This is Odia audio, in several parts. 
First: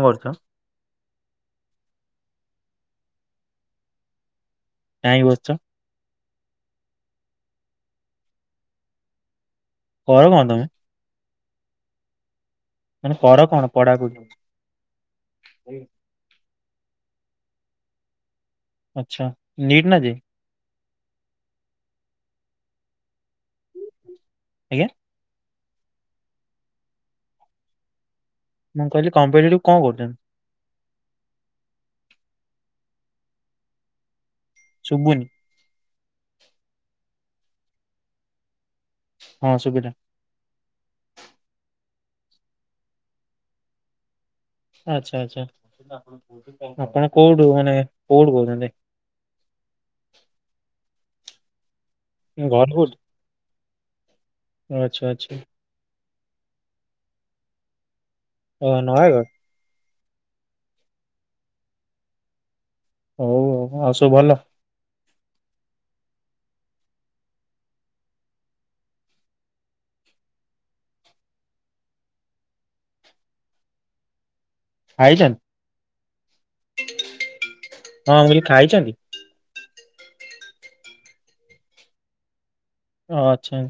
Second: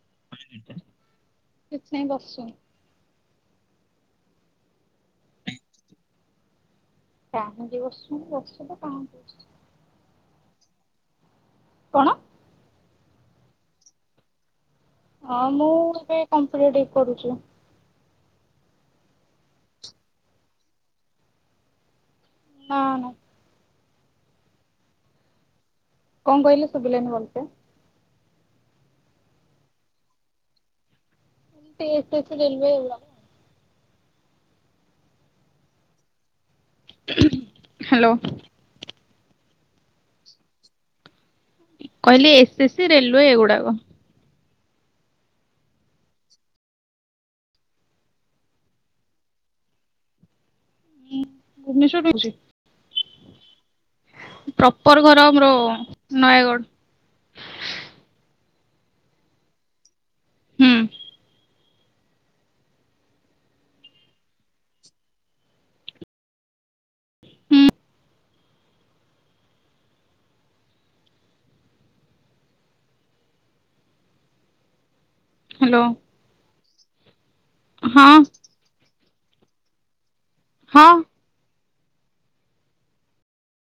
କଣ କରୁଛ? ନାଇଁ ବସିଚେ। କାହିଁ ବସିଚ? କାହିଁକି ବସଚି ମାନେ ବସଚି ତ କାହିଁକ ବସିଚି। କ କଣ ତମେ? କଣ? ମାନେ କର କଣ ପଢାପୁଢି? ହଁ ମୁଁ ଏବେ କମ୍ପିଟେଟିଭ - କରୁଚୁ ଆଛା ନିଟ ନା ଜେ ଇ? ହଁ ନା। ଆଜ୍ଞା? କଣ କହିଲେ ଶୁବିଲାନି ଭଲସେ? ମୁଁ କହିଲି କମ୍ପିଟେଟିଭ କଣ କରୁଛନ୍ତି? ସି ଏସ ସି, ରେଲୱେ ଏଇଗୁଡ଼ାକ। ଶୁବୁନି। ହ୍ୟାଲୋ। ହଁ ଶୁବିଲା। କହିଲି ଏସ୍ ଏସ୍ ସି, ରେଲୱେ ଏଇଗୁଡାକ। ଆଚ୍ଛା ଆଚ୍ଛା ଆପଣ କୋଉଠୁ ମାନେ କୋଉଠୁ କହୁଛନ୍ତି? ମୁଁ ଘର କୋଉଠି? ପ୍ରପର ଆଚ୍ଛା ଘର ଆଚ୍ଛା ଆମର ନୟାଗଡ଼। ଓ ନଆଗଡ଼। ହୁଁ। ହଉ ହଉ ଆଉ ସବୁ ଭଲ? ହୁଁ। ଖାଇଛନ୍। ହ୍ୟାଲୋ ହଁ ମୁଁ କହିଲି ଖାଇଛନ୍ତି? ହଁ। ଓ ଆଛା।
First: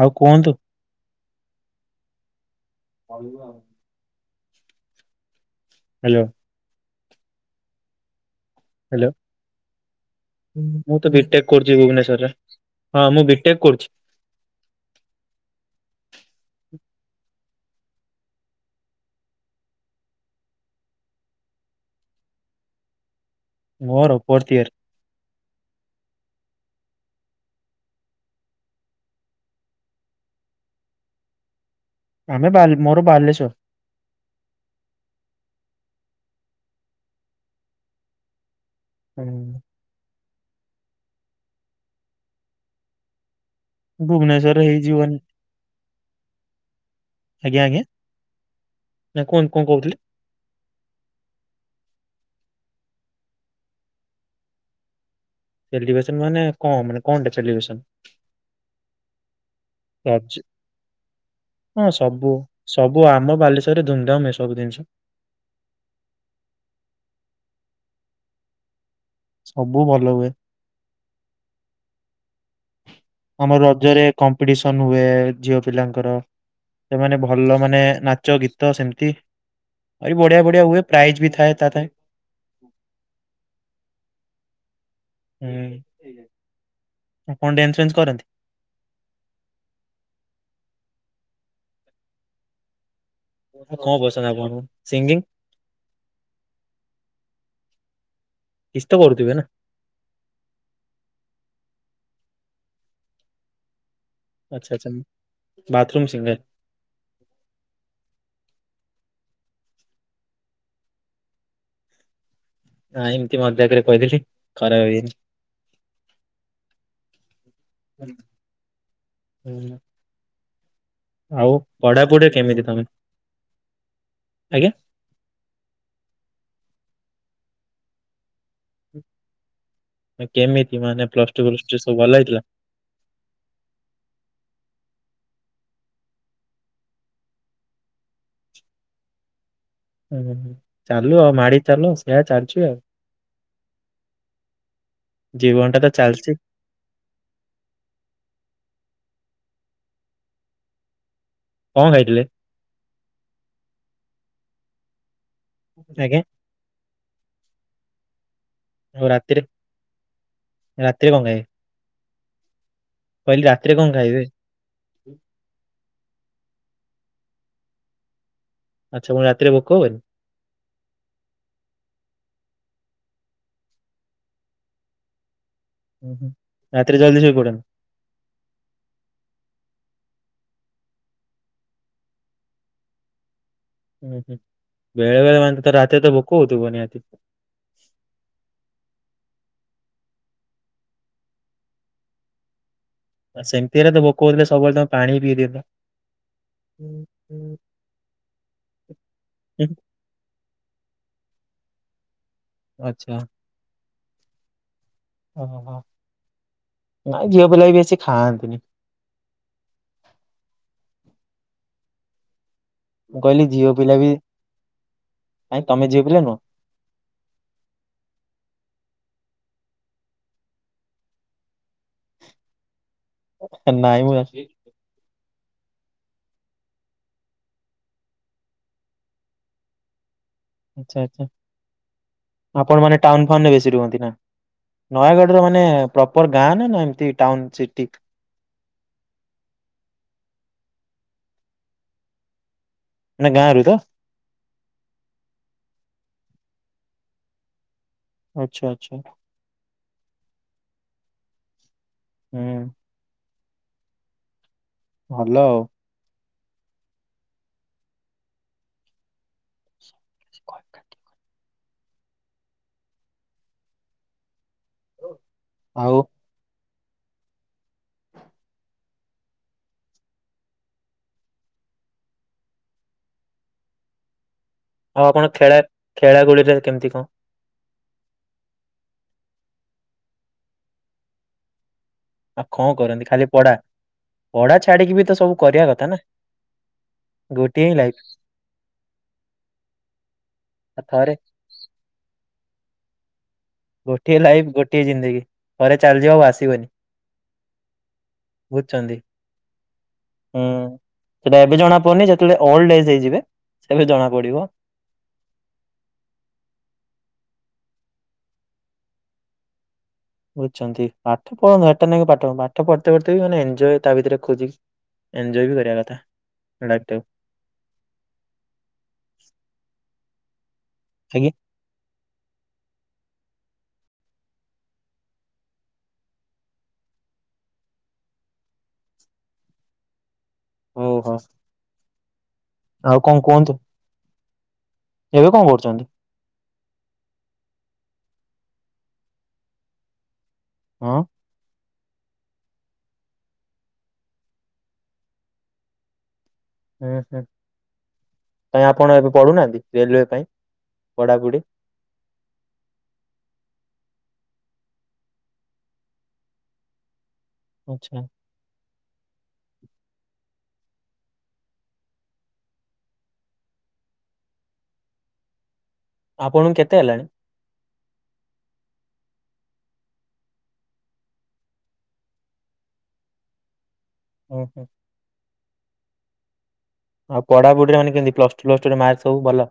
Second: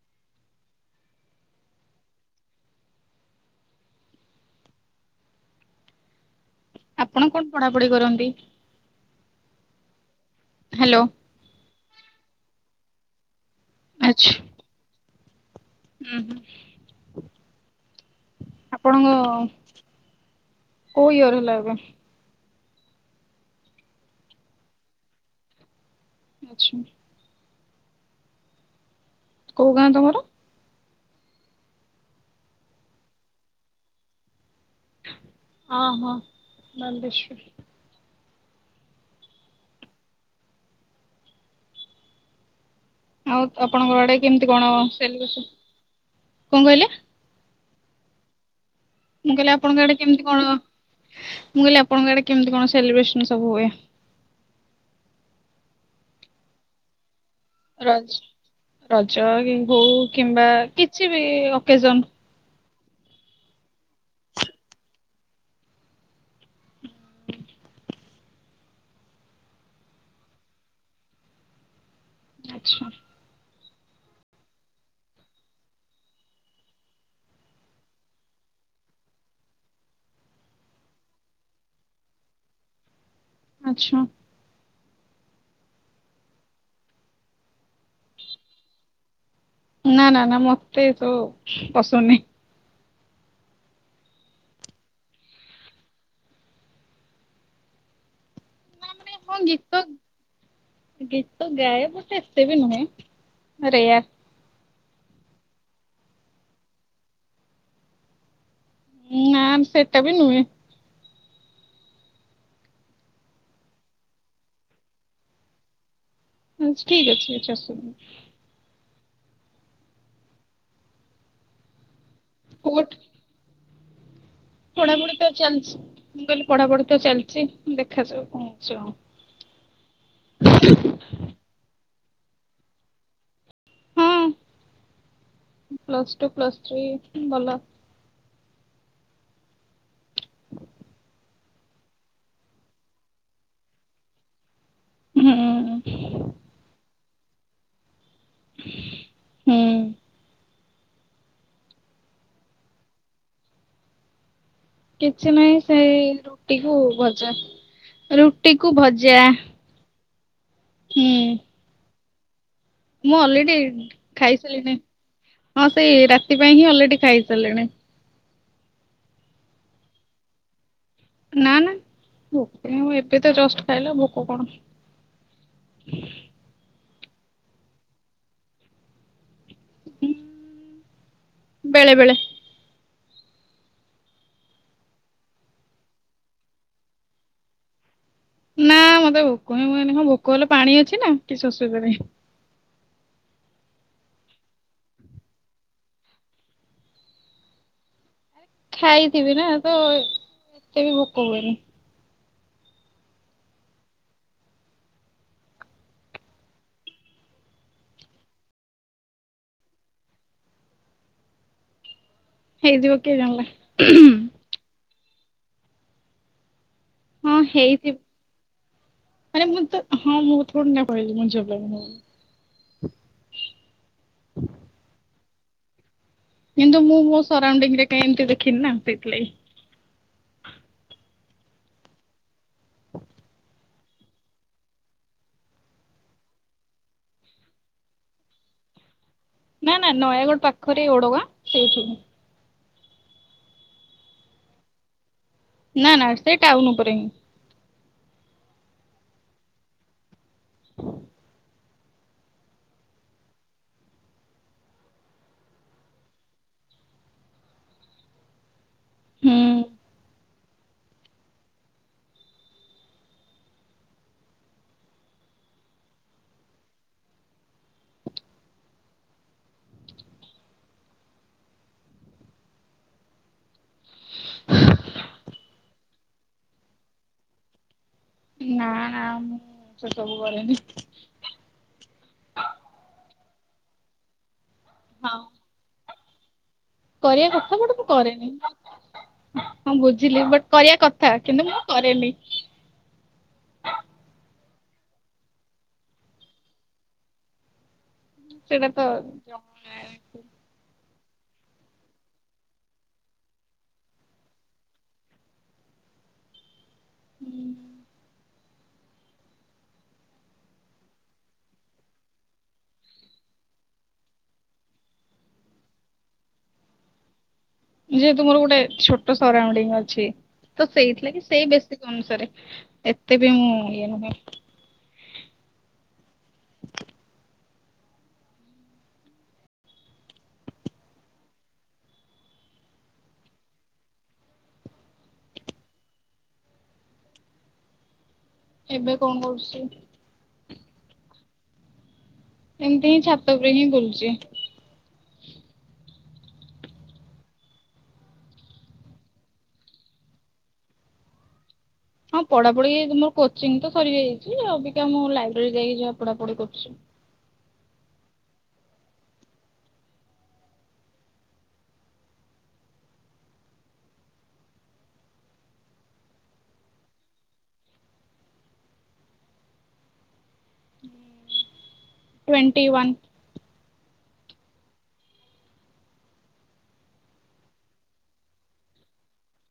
ଆଉ କୁହନ୍ତୁ। ହଳ ହାଲୋ। ଆପଣ କଣ ପଢାପଢି କରନ୍ତି? ହ୍ୟାଲୋ। ହଁ ମୁଁ ହ୍ୟାଲୋ ତ ବି ଟେକ୍ କରୁ ଛି ଭୁବନେଶ୍ଵରରେ ହଁ ମୁଁ ବି ବି ଟେକ୍ କରୁଛି। ଆଚ୍ଛା ହୁଁ ହୁଁ। ଆପଣଙ୍କ କୋଉ ଇଅର ହେଲା ଏବେ? ମୋର ଫୋର୍ଥ ଇଅର୍। ଆଛା। କୋଉ ଗାଁ ତମର? ଆମେ ବାଲ୍ ମୋର ବାଲେଶ୍ଵର। ଅ ହ ବାଲେଶ୍ୱର। ହୁଁ। ଆଉ ଆପଣଙ୍କର ଆଡେ କେମିତି ଭୁବନେଶ୍ଵରରେ କଣ ହେଇଯିବନି ସେଲିବ୍ରେସନ, କଣ କହିଲେ? ଆଜ୍ଞା ଆଜ୍ଞା। ନା ମୁଁ କଣ କଇଲି କଣ ଆପଣଙ୍କ ଆଡେ କହୁଥିଲେ କେମିତି କଣ? ମୁଁ କଇଲି ଆପଣଙ୍କ ଆଡେ କେମିତି କଣ ସେଲିବ୍ରେସନ ସବୁ ହୁଏ? ସେଲିବ୍ରେସନ ମାନେ କଁ ମାନେ କଣ ଟା? ରଜ୍ ରଜ କି ହଉ ରଜ କିମ୍ବା କିଛି ବି ହଁ ଓକେଜନ। ସବୁ ସବୁ ଆମ ବାଲେଶ୍ଵରରେ ଧୁମଧାମରେ ସବୁ ଜିନିଷ। ସବୁ ଭଲ ହୁଏ। ଆଚ୍ଛା। ହଁ ରଜରେ କମ୍ପିଟିସନ ହୁଏ, ଝିଅ ପିଲାଙ୍କର ସେମାନେ ଭଲ ମାନେ ନାଚ ଗୀତ ସେମତି ଆହୁରି ବଢିଆ ବଢିଆ ହୁଏ। ପ୍ରାଇଜ୍ ବି ଥାଏ ତା ପାଇଁ। ଆଚ୍ଛା। ହୁଁଉ। କଣ ଡ୍ୟାନ୍ସ ଫ୍ୟାନ୍ସ କରନ୍ତି? ନା ନା ନା ମତେ ତ ପସନ୍ଦ ନାହିଁ। କଣ ପସନ୍ଦ ଆପଣଙ୍କୁ ସିଙ୍ଗିଙ୍ଗ? କିଛି ନା ତ ନା କରୁଥିବେ ହଁ ଗୀତ ଗୀତ ଗାଏ ପଛେ। ସେ ବି ନୁହେଁ ଆରେ ୟାର ଆଛା ଆଛା ବାଥରୁମ୍ ସିଙ୍ଗର। ନା ସେଟା ବି ନୁହେଁ। ନାଇ ଏମିତି ମଜାକରେ କହିଦେଲି ଖରାପ ଭାବିଵେନି। ଆଛା ଠିକ୍ ଅଛି କିଛି ଅସୁବିଧା ନାଇଁ। ହଉ। ଆଉ ପଢାପଢି କେମିତି ତମେ ଆଜ୍ଞା ପଢାଢିପ ତ ଚାଲିଛି। ପଢାପଢ଼ି ତ ଚାଲିଛି ଦେଖାଯାଉ କଅଁ କେମିତି ମାନେ ପ୍ଲସ ଟୁ ପ୍ଲସ ଥ୍ରୀ ସବୁ ଭଲ ହେଇଥିଲା ପ୍ଲସ ଟୁ ପ୍ଲସ ଥ୍ରୀ ଭଲ ଚାଲୁ ଆଉ ମାଡି ଚାଲ ସେୟା ଚାଲିଛି ଆଉ ହୁଁ ଜୀବନ ଟା ତ ଚାଲଛି ହୁଁ। କଣ ଖାଇଥିଲେ? କି ଛି ନାଇଁ ସେ ଆଜ୍ଞା ରୁଟିକୁୁ ଭଜା ରୁ ଟିକୁ ଆଉ ଭଜା ରାତିରେ ହୁଁ ରାତିରେ କଣ ଖାଇବେ? ମୁଁ କହିଲି ରାତିରେ ଅଲରେଡି କଣ ଖାଇବେ ଖାଇସାରିଲିଣି, ହଁ ସେ ରାତି ଥି ପାଇଁ ହିଁ ଅଲରେଡି ଖାଇସାରିଲିଣି। ଆଚ୍ଛା ପୁଣି ରାତିରେ ଭୋକ ହବନି? ନା ନା ଭୋକ କାଇଁ ହବ ଏବେ ତ ଜଷ୍ଟ ଖାଇଲି ଆଉ ଭୋକ କଣ। ହୁଁ ହୁଁ। ରାତିରେ ଜଲଦି ଶୋଇ ପଡ଼? ଉଁ ବେଳେବେଳେ ହୁଁ ହୁଁ ବେଳେବେେଳେ ମାନେ ତ ରାତିରେ ତ ଭୋକ ହଉଥିବ ନିହାତି। ନାଁ ମତେ ଭୋକ ହିଁ ହୁଏନି ହଁ ଭୋକ ହେଲେ ପାଣି ଅଛି ନା କି ଶୋଷ କରେ। ଆ ସେମିତି ହେଲେ ତ ଭୋକ ହଉଥିଲେ ସବୁବେଳେ ତମେ ପାଣି ପିଇଦିଅନ୍ତ। ଖାଇଥିବି ନା ତ ଏତେ ବି ଭୋକ ହୁଏନି। ଆଚ୍ଛା। ଓହୋ ହଁ ନାଇଁ ଝିଅ ପିଲା ବି ବେଶି ଖାଆନ୍ତିନି। ହେଇଥିବ କିଏ ମୁଁ କହିଲି ଜାଣିଲା। ଝିଅ ପିଲା ବି କାଇଁ ତମେ ଝିଅପିଲା ନୁହଁ? ହଁ ହେଇଥିବ ମାନେ ମୁଁ ତ ହଁ ମୁଁ ଥୋଡି ନା କହିଲି ମୁଁ ଝିଅ ପିଲା ନୁହେଁ ବୋଲି। ହେ ନାଇଁ ମ କିନ୍ତୁ ମୁଁ ମୋ ସରାଉଡିଙ୍ଗରେ କାଇଁ ଏମିତି ଦେଖିନି ନା ସେଇଥିଲାଗି। ଆଚ୍ଛା ଆଚ୍ଛା ଆପଣ ମାନେ ଟାଉନ ଫାଉନରେ ବେଶୀ ରୁହନ୍ତି ନା ନୟାଗଡ଼ର ମାନେ ପ୍ରପର ଗାଁ ନା ନା ଏମତି ଟାଉନ ସିଟି? ନାଁ ନାଁ ନୟାଗଡ଼ ପାଖରେ ଓଡଗାଁ ସେଇଠୁ। ନା ଗାଁ ରୁ ତ? ନାଁ ନାଁ ସେଇ ଟାଉନ ଉପରେ ହିଁ। ଆଚ୍ଛା ଆଚ୍ଛା। ହୁଁ। ଭଲ ଆଉ। ହୁଁ। [unintelligible] ଆଉ ଆଉ ଆପଣ ଖେଳା ଖେଳା ଖୁଳିରେ କେମିତି କଣ? ନା ନା ମୁଁ ସେ ସବୁ କରେନି। ଆଉ କଣ କରନ୍ତି ଖାଲି ପଢା? ପଢା ଛାଡିକି ବି ହଁ ତ ସବୁ କରିବା କଥା ନା କରିବା କଥା ଗୋଟିଏ ହିଁ ବଟ୍ ମୁଁ ଲାଇଫ କରେନି ହଁ ବୁଝିଲି ବଟ୍ କରିବା ଥରେ କଥା କିନ୍ତୁ ମୁଁ କରେନି। ଗୋଟିଏ ଲାଇଫ ଗୋଟିଏ ଜିନ୍ଦଗି ଥରେ ଚାଲିଯିବ ଆଉ ଆସିବନି। ସେଇଟା ତ ବୁଝୁଚନ୍ତି ଜମା। ହୁଁ। ସେଟା ଏବେ ଜଣା ପଡୁନି ଯେତେବେଳେ ଓଲଡ ଏଜ ହେଇଯିବେ ସେ ବି ଜଣା ପଡିବ। ବୁଝୁଛନ୍ତି ପାଠ ପଢନ୍ତୁ ଏଟା ନାଇ ପାଠ ପାଠ ପଢତେ ପଢ଼ତେ ମାନେ ଏଞ୍ଜୟ ତା ଭିତରେ ଖୋଜି ଏଞ୍ଜୟ ବି କରିବା କଥା ଲାଇଫ ଟାକୁ। ଯେହେତୁ ମୋର ଗୋଟେ ଛୋଟ ସରାଉଣ୍ଡିଙ୍ଗ ଅଛି। ତ ସେଇଥି ଲାଗି ଆଜ୍ଞା ସେଇ ବେଶୀକ ଅନୁସାରେ ଏତେ ବି ମୁଁ ଆରିୟାନ ଭାଇ ହଉ ହ ଆଉ କଣ କୁହନ୍ତୁ। ଏବେ କଣ କରୁଛନ୍ତି। ଏବେ କଣ କରୁଛି। ହଁ। ଏମତି ହିଁ ଛାତ ଉପରେ ହିଁ ବୁଲୁଚି ହୁଁ ହୁଁ କ ଆପଣ ଏବେ ପଢୁନାହାନ୍ତି ରେଲୱେ ପାଇଁ ପଢା଼ପୁଢି଼। ହଁ ପଢାପଢି ମର କୋଚିଂ ତ ସରି ଯାଇଛି ଅବିକା ମୁଁ ଲାଇବ୍ରେରୀ ଯାଇକି ଯାହା ପଢାପଢି କରୁଛି। ଆଚ୍ଛା। ଆପଣଙ୍କୁ କେତେ ହେଲାଣି। Twenty one. ଓ ହୋ। ଆଉ ପଢ଼ା ପୁଢି଼ରେ ମାନେ କେମତି ପ୍ଲସ ଟୁ ପ୍ଲସ ଟୁ ରେ ମାର୍କ ସବୁ ଭଲ।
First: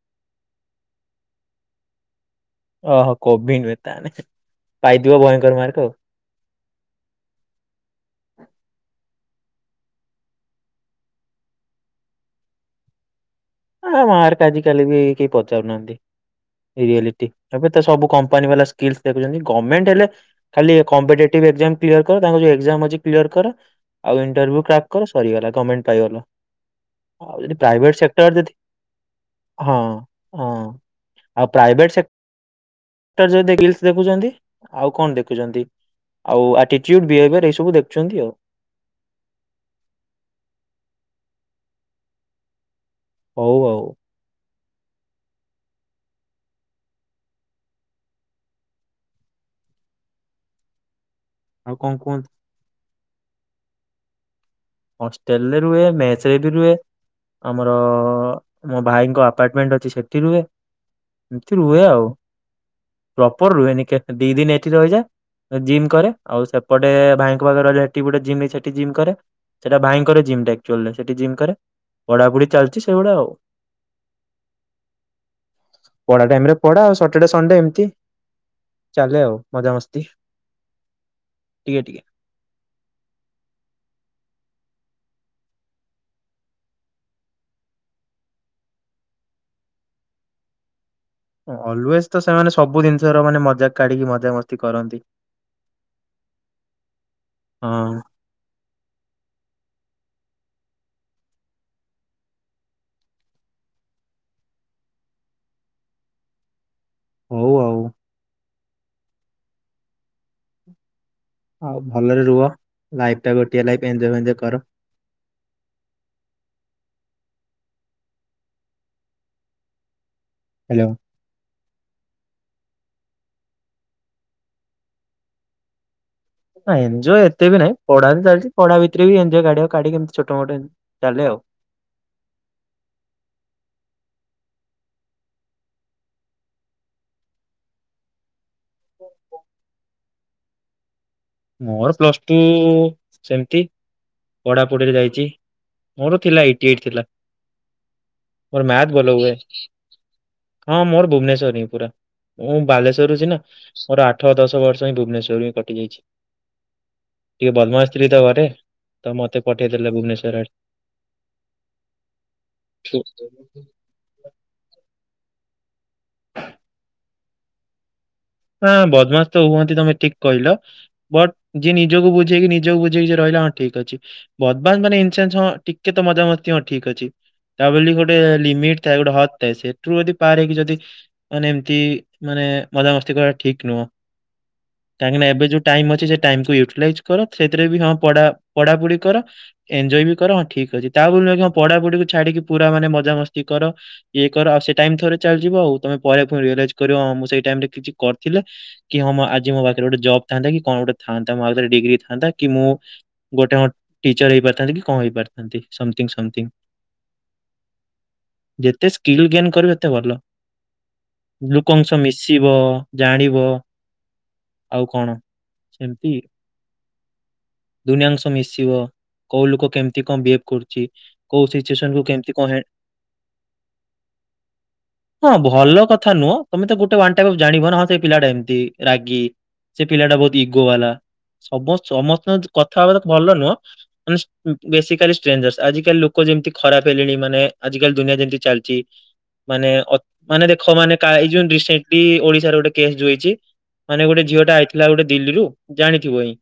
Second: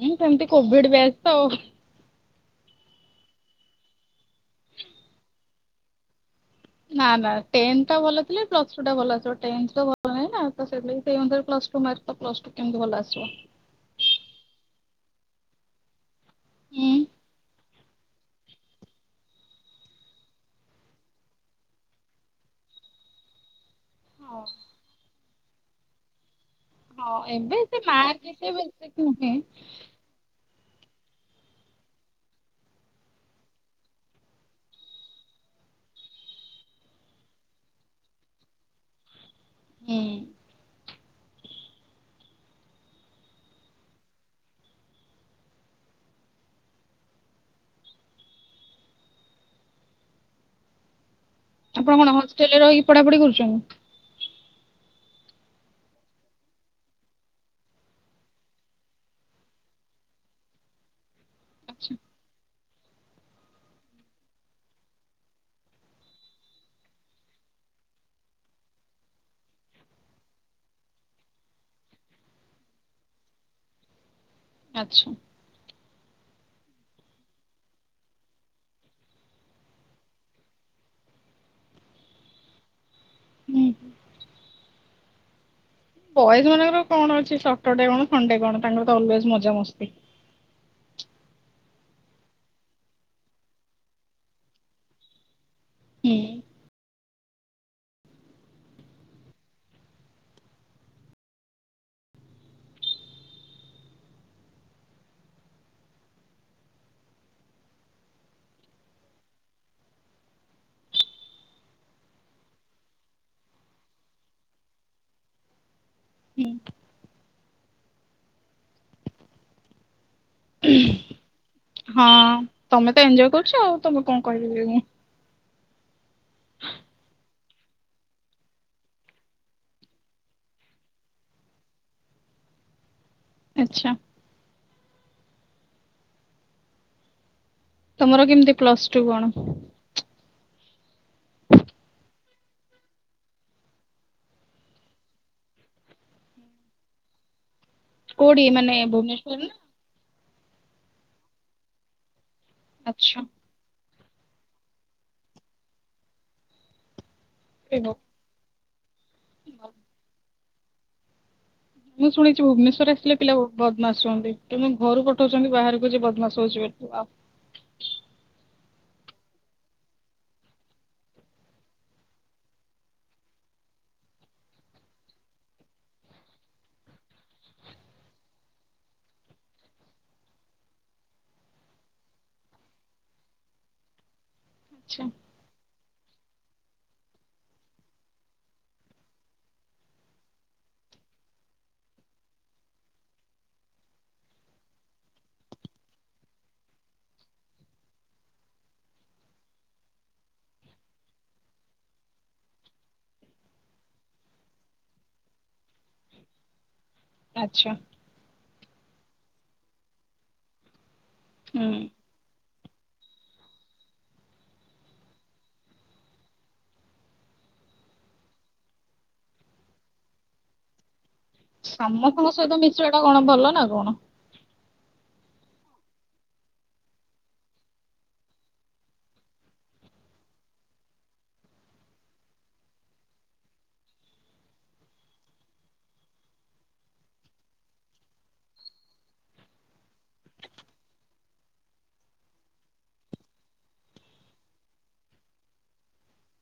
ହଁୁ ସେମିତି କୋଭିଡ ବ୍ୟାଚ ତ ଆଉ। ଓହୋ କୋବି ନୁହେଁ ତାହେନେ ପାଇଥିବ ଭୟଙ୍କର ମାର୍କ ଆଉ। ନା ନା ଟେନ୍ଥ ଟା ଭଲ ଥିଲେ ପ୍ଲସ୍ ଟୁ ଟା ଭଲ ଆସିବ ଟେନ୍ଥ ତ ଭଲ ନାହିଁ ତ ସେଇଥିଲାଗି ସେଇ ଅନୁସାରେ ପ୍ଲସ ଟୁ ମାର୍କ ତ ପ୍ଲସ ଟୁ କେମତି ଭଲ ଆସିବ। ଆଉ ମାର୍କ ଆଜି କାଲି ବି କେହି ପଚାରୁନାହାନ୍ତି। ଏ ହୁଁ ରିୟାଲିଟି ପୋ ତ ସବୁ କମ୍ପାନୀ ବାଲା ସ୍କିଲ ଦେଖୁଛନ୍ତି ଗମେଣ୍ଟ ହେଲେ ଖାଲି କମ୍ପିଟେଟିଭ ଏକ୍ଜାମ କ୍ଲିୟର କର ତାଙ୍କୁ ଯୋଉ ଏକ୍ଜାମ୍ ଅଛି କ୍ଲିୟର କର। ଆଉ ହଁ ଇଣ୍ଟରଭ୍ୟୁ କ୍ରାକ୍ କର ସରିଗଲା ଗମେଣ୍ଟ। ପାଇଗଲ। ହଁ ଆଉ ଯଦି ଏବେ ସେ ପ୍ରାଇଭେଟ ମାର୍କ ସେକ୍ଟର ଏତେ ଯଦି ବେଶିକ୍ ନୁହେଁ ହଁ ହଁ। ଆଉ ପ୍ରାଇଭେଟ ସେକ୍ଟର ସ୍କିଲ୍ ଦେଖୁଛନ୍ତି ଆଉ କଣ ଦେଖୁଛନ୍ତି ଆଉ ଆଟିଟ୍ୟୁଡ ବିହେବିୟର ଏସବୁ ଦେଖୁଛନ୍ତି ଆଉ। ହୁଁ। ହଉ ଆଉ। ଆଉ ଆପଣ କଣ କୁହନ୍ତୁ ହଷ୍ଟେଲରେ ରହି ପଢାପଢ଼ି କରୁଛନ୍ତି। ହଷ୍ଟେଲରେ ରୁହେ ମେସ ରେ ବି ରୁହେ ଆମର ମୋ ଭାଇଙ୍କ ଆପାର୍ଟମେଣ୍ଟ ଅଛି ସେଠି ରୁହେ। ଏମ୍ତି ରୁହେ ଆଚ୍ଛା ଆଉ ପ୍ରପର୍ ରୁହେନି କେତ୍ ଦି ଦିନ୍ ଏଠି ରହିଯାଏ ଜିମ୍ କରେ ଆଉ ସେପଟେ ଭାଇଙ୍କ ପାଖ ରେ ରହିଲେ ଏଠିବି ଗୁଟେ ଜିମ୍ ନି ସେଠି ଜିମ୍ କରେ ସେଟା ଭାଇଙ୍କର ଜିମ୍ ଟା ଏକ୍ଚୁଲ୍ ନେଇ ଜିମ୍ କରେ ପଢ଼ାପୁଢ଼ି ଚାଲ୍ଛି ସେଗୁଡ଼ା ଆଉ ଆଚ୍ଛା। ପଢ଼ା ଟାଇମ୍ ରେ ପଡ଼ା ଆଉ ସଟର୍ଡେ ସଣ୍ଡେ ଏମିତି ଚାଲେ ଆଉ ମଜାମସ୍ତି ଟିକେ ଟିକେ ହୁଁ ବଏଜ୍ ମାନଙ୍କର କଣ ଅଛି ସଟର୍ ଡ଼େ କଣ ସଣ୍ଡେ କଣ ତାଙ୍କର ତ ଅଲ୍ୱେଜ୍ ମଜା ମସ୍ତି ଅଲ୍ୱେଜ୍ ତ ସେମାନେ ସବୁ ଜିନ୍ଷର ମାନେ ମଜାକ୍ କାଢି଼କି ମଜାକ୍ ମସ୍ତି କରନ୍ତି ହୁଁ ହଁ ହଉ ଆଉ ଭଲରେ ରୁହ ଲାଇଫ୍ ଟା ଗୋଟିଏ ଲାଇଫ୍ ଏଞୟ ବେଞ୍ଜୟ କର। ହୁଁ ହ୍ୟାଲୋ ଉଁ ହଁ ତମେ ତ ଏଞୟ କରୁଛ ଆଉ ତମକୁ କଣ କହିବି ଆ ତେବେ ନାଇ ପଢ଼ା ବି ଚାଲିଛି ପଢ଼ା ବିକ୍ରେ ବି ଏଞୟ କାଢ଼ିବାଉ କାଢ଼ିକି ଏମ୍ତି ଛୋଟ ମୋଟ ଏମ୍ତି ଚାଲେ ଆଉ ଆଚ୍ଛା ତମର କିମ୍ତି ପ୍ଲସ୍ଟୁ କଣ ମୋର ପ୍ଲସ୍ଟୁ ସେମ୍ତି ପଢ଼ାପୁଡ଼ିରେ ଯାଇଚି ମୋର ଥିଲା ଏଇଟି ଏଇଟ୍ ଥିଲା। କୋଉଠି ମୋର ମାନେ ମ୍ୟାଥ ଭଲ ହୁଏ ଭୁବନେଶ୍ୱର ନା ହଁ ମୋର୍ ଭୁବନେଶ୍ୱରରେ ହିଁ ପୁରା ମୁଁ ଆଚ୍ଛା ବାଲେଶ୍ଵରରୁ ସିନା ମୋର ଆଠ ଦଶ ବର୍ଷ ହିଁ ଭୁବନେଶ୍ୱର୍ ରୁ ହିଁ କଟିଯାଇଛି। ଟିକେ ଏ ବଦମାସ୍ ଭ- ଥିଲି ତ ଘରେ ତ ମତେ ପଠେଇଦେଲ ଭୁବନେଶ୍ୱର୍ ଆଡ଼େ ମୁଁ ଶୁଣିଛି ଭୁବନେଶ୍ୱରରେ ଆକଚୁଆଲି ପିଲା ଆଡେ। ବଦମାସ୍ ହୁଅନ୍ତି କିନ୍ତୁ ଘରୁକ ପଠଉଛନ୍ତି ବାହାରକୁ ଯେ ବଦମାସ୍ ହଉଛି ବୋଲି ଆ ହାଁ ବଦମାସ୍ ତ ହୁଅନ୍ତି ତମେ ଠିକ୍ କହିଲ ବଟ୍ ଯିଏ ନିଜକୁ ବୁଝେଇକି ନିଜକୁ ବୁଝେଇକି ଯେ ରହିଲା ହଁ ଠିକ୍ ଅଛି ବଦମାସ୍ ମାନେ ଇନସେନ୍ସ ହଁ ଟିକେ ତ ମଜାମସ୍ତି ହଁ ଠିକ୍ ଅଛି ତା ବଲି ଗୋଟେ ଲିମିଟ୍ ଥାଏ ଗୋଟେ ହତ୍ ଥାଏ ସେଠୁ ଯଦି ପାର୍ ହେଇକି ଯଦି ମାନେ ଏମତି ମାନେ ମଜାମସ୍ ସେଗୁଡ଼ା ଠିକ୍ ନୁହଁ ଆଚ୍ଛା କାହିଁକିନା ଏବେ ଯୋଉ ଟାଇମ୍ ଅଛି ସେ ଟାଇମ୍ କୁ ୟୁଟିଲାଇଜ୍ କର ସେଥିରେ ବି ହଁ ପଢ଼ା ପଢାପୁଡ଼ି କର ଏଞୟ ବି କର ହଁ ଠିକ୍ ଅଛି ତା ବୋଲି ନୁହେଁ କି ହଁ ପଢ଼ାପୁଡ଼ିକୁ ଛାଡିକି ପୁରା ମାନେ ମଜାମସ୍ତି କର ୟେ କର ଆଉ ସେ ଟାଇମ୍ ଥରେ ଚାଲ୍ ଯିବ ଆଉ ତମେ ପରେ ଫୁଣି ରିଅଲାଇଜ୍ କରିବ ହଁ ସେ ଟାଇମ୍ ରେ ମୁଁ କିଛି କରଥିଲେ କି ହଁ ମୋ ଆଜି ମୋ ପାଖରେ ଗୋଟେ ଜବ୍ ଥାନ୍ତା କି କଣ୍ ଗୋଟେ ଥାନ୍ତା ମୋ ହାତରେ ଡିଗ୍ରୀ ଥାନ୍ତା କି ମୁଁ ଗୋଟେ ହଁ ଟିଚର୍ ହେଇପାରିଥାନ୍ତି କି କଣ୍ ହେଇପାରିଥାନ୍ତି ସମଥିଙ୍ଗ୍ ସମଥିଙ୍ଗ୍ ଆଛା। ଯେତେ ସ୍କିଲ୍ ଗେନ୍ କରିବେ ସେତେ ଭଲ ହୁଁ ଲୁକଙ୍କ ସହ ମିଶିବ ଜାଣିବ ଆଉ କଣ ସେମତି ଦୁନିଆଙ୍କ ସହ ମିଶିବ କୋଉ ଲୋକ କେମତି କଣ ବିହେବ୍ କରୁଛି କୋଉ ସିଚୁଏସନ କୁ କେମିତି ସମସ୍ତଙ୍କ କଣ ସାହିତ ହେ ମିଶିବାଟା କଣ ଭଲ ନା କଣ? ହଁ ଭଲ କଥା ନୁଅଁ ତମେ ତ ଗୋଟେ ୱାନ୍ ଟାଇପ୍ ଅଫ ଜାଣିବ ନା ହଁ ସେ ପିଲାଟା ଏମତି ରାଗି ସେ ପିଲାଟା ବହୁତ୍ ଇଗୋ ୱାଲା ସମସ ସମସ୍ତଙ୍କ ସହ କଥା ହବା ତ ଭଲ ନୁଅଁ ଉଁସ୍ ଉଁ ବେଶୀକାଲି ଷ୍ଟ୍ରେଞ୍ଜର୍ସ ଆଜିକାଲି ଲୋକ ଯେମତି ଖରାପ୍ ହେଲେଣି ମାନେ ଆଜିକାଲି ଦୁନିଆ ଯେମତି ଚାଲଚି ମାନେ ଅତ୍ ମାନେ ଦେଖ ମାନେ କା ଏ ଯୋଉଁ ରିସେଣ୍ଟ୍ଲି ଓଡ଼ିଶାର ଗୁଟେ କେସ୍ ଯୋଉ ହେଇଚି ମାନେ ଗୁଟେ ଝିଅ ଟା ଆଇଥିଲା ଗୋଟେ ଦିଲ୍ଲୀରୁୁ ଜାଣିଥିବ ଏଇ